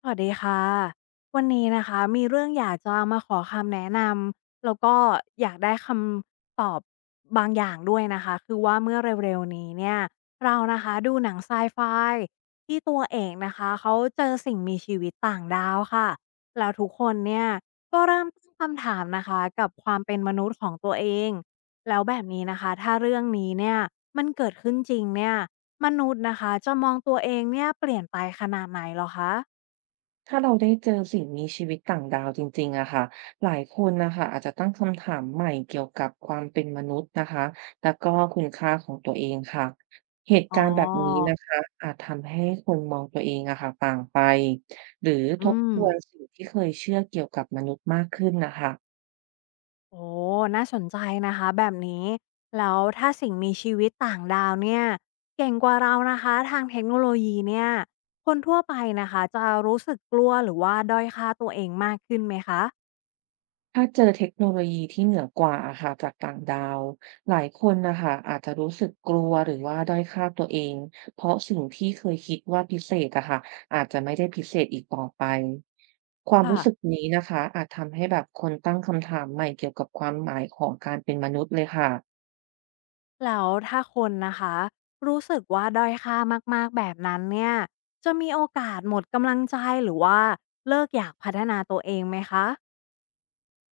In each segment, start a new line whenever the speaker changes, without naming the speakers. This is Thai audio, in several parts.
สวัสดีค่ะวันนี้นะคะมีเรื่องอยากจะมาขอคำแนะนำแล้วก็อยากได้คำตอบบางอย่างด้วยนะคะคือว่าเมื่อเร็วๆนี้เนี่ยเรานะคะดูหนังไซไฟที่ตัวเอกนะคะเขาเจอสิ่งมีชีวิตต่างดาวค่ะแล้วทุกคนเนี่ยก็เริ่มตั้งคำถามนะคะกับความเป็นมนุษย์ของตัวเองแล้วแบบนี้นะคะถ้าเรื่องนี้เนี่ยมันเกิดขึ้นจริงเนี่ยมนุษย์นะคะจะมองตัวเองเนี่ยเปลี่ยนไปขนาดไหนเหรอคะ
ถ้าเราได้เจอสิ่งมีชีวิตต่างดาวจริงๆอะค่ะหลายคนนะคะอาจจะตั้งคำถามใหม่เกี่ยวกับความเป็นมนุษย์นะคะแล้วก็คุณค่าของตัวเองค่ะเหตุ
อ๋อ
การณ์แบบนี้นะคะอาจทำให้คนมองตัวเองอะค่ะต่างไป หรือท
อื
บ
ม
ทวนสิ่งที่เคยเชื่อเกี่ยวกับมนุษย์มากขึ้นนะคะ
โอ้น่าสนใจนะคะแบบนี้ แล้วถ้าสิ่งมีชีวิตต่างดาวเนี่ยเก่งกว่าเรานะคะทางเทคโนโลยีเนี่ยคนทั่วไปนะคะจะรู้สึกกลัวหรือว่าด้อยค่าตัวเองมากขึ้นไหมคะ
ถ้าเจอเทคโนโลยีที่เหนือกว่าอะค่ะจากต่างดาว หลายคนนะคะอาจจะรู้สึกกลัวหรือว่าด้อยค่าตัวเอง เพราะสิ่งที่เคยคิดว่าพิเศษอะค่ะอาจจะไม่ได้พิเศษอีกต่อไป ความ
ค่ะ
รู้สึกนี้นะคะอาจทำให้แบบคนตั้งคำถามใหม่เกี่ยวกับความหมายของการเป็นมนุษย์เลยค่ะ
แล้วถ้าคนนะคะรู้สึกว่าด้อยค่ามากๆแบบนั้นเนี่ยจะมีโอกาสหมดกำลังใจหรือว่าเลิกอยากพัฒนาตัวเองไหมคะ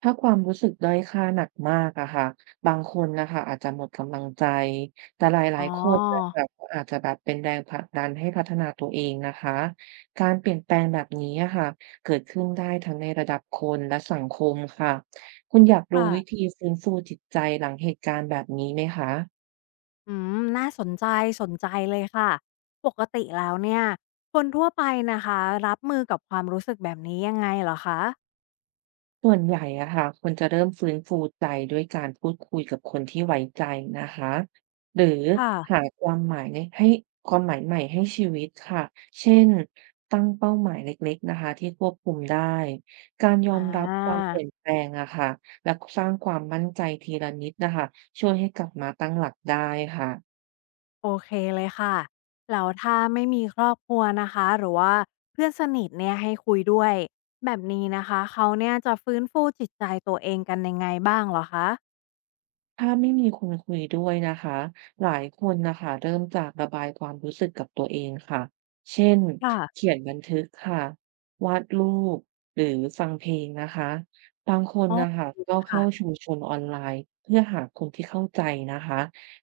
ถ้าความรู้สึกด้อยค่าหนักมากอะค่ะบางคนนะคะอาจจะหมดกำลังใจแต่หลา
อ๋
ยๆคนนะ
อ
คะก็อาจจะแบบเป็นแรงผลักดันให้พัฒนาตัวเองนะคะการเปลี่ยนแปลงแบบนี้อะค่ะเกิดขึ้นได้ทั้งในระดับคนและสังคมค่ะคุณอยากรู้วิ
ค่ะ
ธีฟื้นฟูจิตใจหลังเหตุการณ์แบบนี้ไหมคะ
อืมน่าสนใจสนใจเลยค่ะปกติแล้วเนี่ยคนทั่วไปนะคะรับมือกับความรู้สึกแบบนี้ยังไงเหรอคะ
ส่วนใหญ่อะค่ะควรจะเริ่มฟื้นฟูใจด้วยการพูดคุยกับคนที่ไว้ใจนะคะหรือ
ค่ะ
หาความหมายในให้ความหมายใหม่ให้ชีวิตค่ะเช่นตั้งเป้าหมายเล็กๆนะคะที่ควบคุมได้การยอ
อ
มรับความ
า
เปลี่ยนแปลงอะค่ะและสร้างความมั่นใจทีละนิดนะคะช่วยให้กลับมาตั้งหลักได้ค่ะ
โอเคเลยค่ะแล้วถ้าไม่มีครอบครัวนะคะหรือว่าเพื่อนสนิทเนี่ยให้คุยด้วยแบบนี้นะคะเขาเนี่ยจะฟื้นฟูจิตใจตัวเองกันยังไงบ้างเหรอคะ
ถ้าไม่มีคนคุยด้วยนะคะหลายคนนะคะเริ่มจากระบายความรู้สึกกับตัวเองค่ะเช่น
ค่ะ
เขียนบันทึกค่ะวาดรูปหรือฟังเพลงนะคะบางคน
อ๋อ
นะคะ
ดี
ก็
เลย
เข้า
ค่ะ
ชุมชนออนไลน์เพื่อหาคนที่เข้าใจนะคะ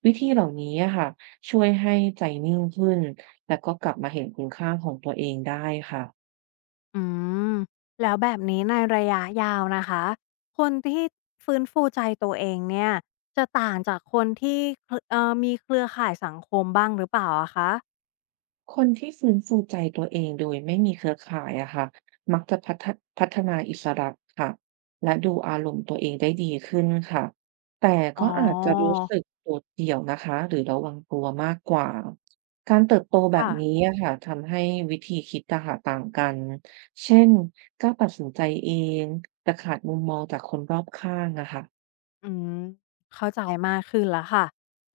วิธีเหล่านี้อะค่ะช่วยให้ใจนิ่งขึ้นและก็กลับมาเห็นคุณค่าของตัวเองได้ค่ะ
อืมแล้วแบบนี้ในระยะยาวนะคะคนที่ฟื้นฟูใจตัวเองเนี่ยจะต่างจากคนที่เครือมีเครือข่ายสังคมบ้างหรือเปล่าอะคะ
คนที่ฟื้นฟูใจตัวเองโดยไม่มีเครือข่ายอะค่ะมักจะพัฒนาอิสระค่ะและดูอารมณ์ตัวเองได้ดีขึ้นค่ะแต่
อ๋อ
ก็อาจจะรู้สึกโดดเดี่ยวนะคะหรือระวังตัวมากกว่า การเติบโตแบบ
ค่ะ
นี้อะค่ะทำให้วิธีคิดอะหากต่างกัน เช่นกล้าตัดสินใจเองแต่ขาดมุมมองจากคนรอบข้างอะค่ะ
อืมเข้าใจมากขึ้นแล้วค่ะ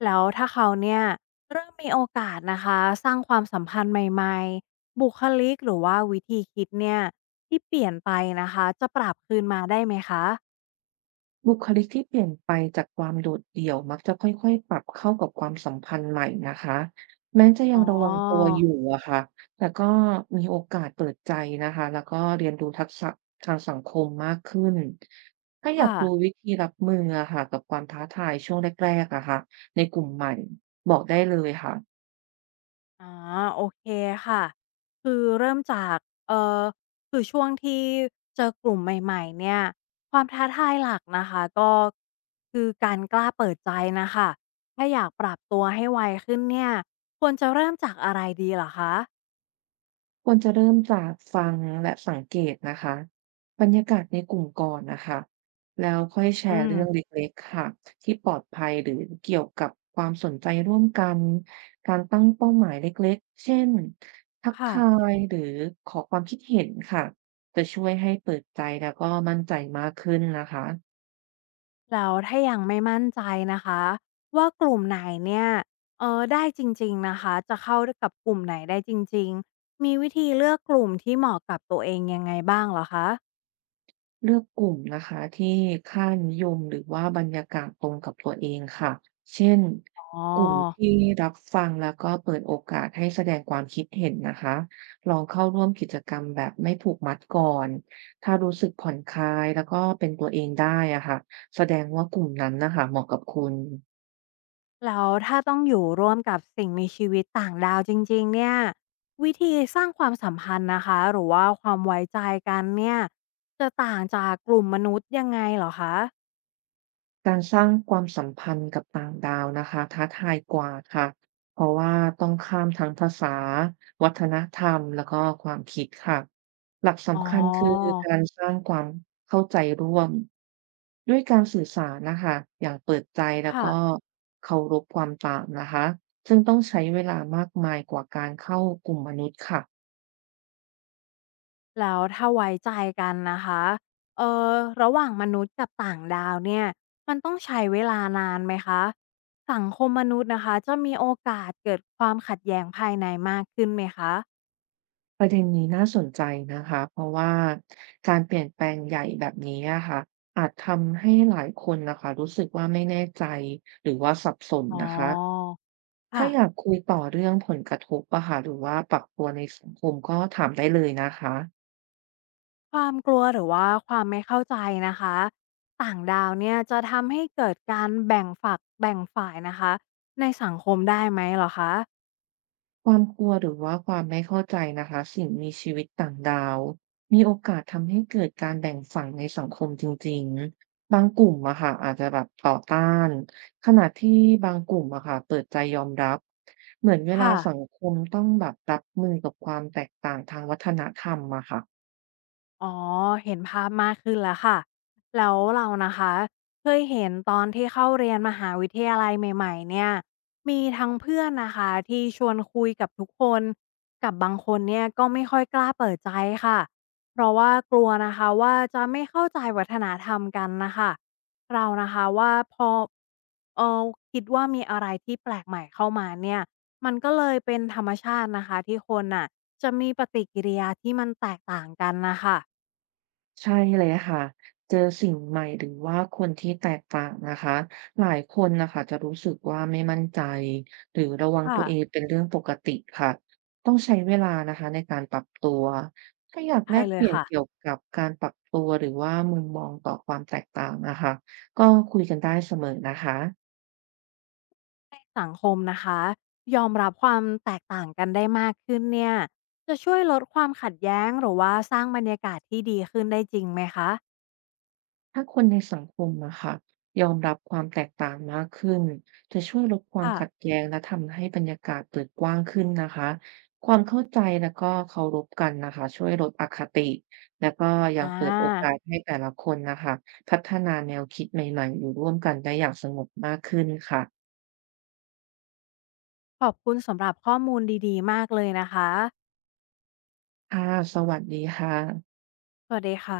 แล้วถ้าเขาเนี่ยเริ่มมีโอกาสนะคะสร้างความสัมพันธ์ใหม่ๆบุคลิกหรือว่าวิธีคิดเนี่ยที่เปลี่ยนไปนะคะจะปรับคืนมาได้ไหมคะ
บุคลิกที่เปลี่ยนไปจากความโดดเดี่ยวมักจะค่อยๆ ปรับเข้ากับความสัมพันธ์ใหม่นะคะแม้จะยั
อ๋
ง
อ
ระวังตัวอยู่อะค่ะแต่ก็มีโอกาสเปิดใจนะคะแล้วก็เรียนรู้ทักษะทางสังคมมากขึ้นถ้าอยาก
ค่ะ
รู้วิธีรับมืออะค่ะกับความท้าทายช่วงแรกๆอะค่ะในกลุ่มใหม่บอกได้เลยค่ะ
ออโอเคค่ะคือเริ่มจากเอ่อคือช่วงที่เจอกลุ่มใหม่ๆเนี่ยความท้าทายหลักนะคะก็คือการกล้าเปิดใจน่ะค่ะถ้าอยากปรับตัวให้ไวขึ้นเนี่ยควรจะเริ่มจากอะไรดีเหรอคะ
ควรจะเริ่มจากฟังและสังเกตนะคะบรรยากาศในกลุ่มก่อนนะคะแล้วค่อยแช
อื
ร์เรื่องเ
ม
ล็กๆค่ะที่ปลอดภัยหรือเกี่ยวกับความสนใจร่วมกันการตั้งเป้าหมายเล็กๆเช่นทัก
ค่ะ
ทายหรือขอความคิดเห็นค่ะจะช่วยให้เปิดใจแล้วก็มั่นใจมากขึ้นนะคะ
แล้วถ้ายังไม่มั่นใจนะคะว่ากลุ่มไหนเนี่ยได้จริงๆนะคะจะเข้าด้วยกับกลุ่มไหนได้จริงๆมีวิธีเลือกกลุ่มที่เหมาะกับตัวเองยังไงบ้างเหรอคะ
เลือกกลุ่มนะคะที่ค่านิยมหรือว่าบรรยากาศตรงกับตัวเองค่ะเช่น
อ๋อ
กลุ่มที่รับฟังแล้วก็เปิดโอกาสให้แสดงความคิดเห็นนะคะลองเข้าร่วมกิจกรรมแบบไม่ผูกมัดก่อน ถ้ารู้สึกผ่อนคลายแล้วก็เป็นตัวเองได้อะค่ะแสดงว่ากลุ่มนั้นนะคะเหมาะกับคุณ
แล้วถ้าต้องอยู่ร่วมกับสิ่งมีชีวิตต่างดาวจริงๆเนี่ยวิธีสร้างความสัมพันธ์นะคะหรือว่าความไว้ใจกันเนี่ยจะต่างจากกลุ่มมนุษย์ยังไงเหรอคะ
การสร้างความสัมพันธ์กับต่างดาวนะคะท้าทายกว่าค่ะเพราะว่าต้องข้ามทั้งภาษาวัฒนธรรมแล้วก็ความคิดค่ะหลัก
อ๋อ
สำคัญคือการสร้างความเข้าใจร่วมด้วยการสื่อสารนะคะอย่างเปิดใจแล้ว
ค่ะ
ก็เคารพความต่างนะคะซึ่งต้องใช้เวลามากมายกว่าการเข้ากลุ่มมนุษย์ค่ะ
แล้วถ้าไว้ใจกันนะคะเอ่อระหว่างมนุษย์กับต่างดาวเนี่ยมันต้องใช้เวลานานไหมคะสังคมมนุษย์นะคะจะมีโอกาสเกิดความขัดแย้งภายในมากขึ้นไหมคะ
ประเด็นนี้น่าสนใจนะคะ เพราะว่าการเปลี่ยนแปลงใหญ่แบบนี้อะค่ะอาจทำให้หลายคนนะคะรู้สึกว่าไม่แน่ใจหรือว่าสับสน
อ๋อ
นะคะ ถ้า
ค่ะ
อยากคุยต่อเรื่องผลกระทบอะค่ะหรือว่าปรับตัวในสังคมก็ถามได้เลยนะคะ
ความกลัวหรือว่าความไม่เข้าใจนะคะต่างดาวเนี่ยจะทำให้เกิดการแบ่งฝักแบ่งฝ่ายนะคะในสังคมได้ไหมเหรอคะ
ความกลัวหรือว่าความไม่เข้าใจนะคะสิ่งมีชีวิตต่างดาวมีโอกาสทำให้เกิดการแบ่งฝั่งในสังคมจริงๆบางกลุ่มอะค่ะอาจจะแบบต่อต้านขณะที่บางกลุ่มอะค่ะเปิดใจยอมรับเหมือนเวลา
ค่ะ
สังคมต้องแบบรับมือกับความแตกต่างทางวัฒนธรรมอะค่ะ
อ๋อเห็นภาพมากขึ้นแล้วค่ะแล้วเรานะคะเคยเห็นตอนที่เข้าเรียนมหาวิทยาลัยใหม่ๆเนี่ยมีทั้งเพื่อนนะคะที่ชวนคุยกับทุกคนกับบางคนเนี่ยก็ไม่ค่อยกล้าเปิดใจค่ะเพราะว่ากลัวนะคะว่าจะไม่เข้าใจวัฒนธรรมกันนะคะเรานะคะว่าพอเออคิดว่ามีอะไรที่แปลกใหม่เข้ามาเนี่ยมันก็เลยเป็นธรรมชาตินะคะที่คนน่ะจะมีปฏิกิริยาที่มันแตกต่างกันนะคะ
ใช่เลยค่ะเจอสิ่งใหม่หรือว่าคนที่แตกต่างนะคะหลายคนนะคะจะรู้สึกว่าไม่มั่นใจหรือระวังตั
ค่ะ
วเองเป็นเรื่องปกติค่ะต้องใช้เวลานะคะในการปรับตัวถ้าอยากแล
ใช่
ก
เล
เป
ย
ลี่ยน
ค่ะ
เกี่ยวกับการปรับตัวหรือว่ามุมมองต่อความแตกต่างนะคะก็คุยกันได้เสมอนะคะ
ในสังคมนะคะยอมรับความแตกต่างกันได้มากขึ้นเนี่ยจะช่วยลดความขัดแย้งหรือว่าสร้างบรรยากาศที่ดีขึ้นได้จริงไหมคะ
ถ้าคนในสังคมอะค่ะยอมรับความแตกต่างมากขึ้นจะช่วยลดความ
ค่ะ
ขัดแย้งและทำให้บรรยากาศเปิดกว้างขึ้นนะคะความเข้าใจแล้วก็เคารพกันนะคะช่วยลดอคติแล้วก็ยัง
อา
เปิดโอกาสให้แต่ละคนนะคะพัฒนาแนวคิดใหม่ๆอยู่ร่วมกันได้อย่างสงบมากขึ้นค่ะ
ขอบคุณสำหรับข้อมูลดีๆมากเลยนะคะ
ค่ะสวัสดีค่ะ
สวัสดีค่ะ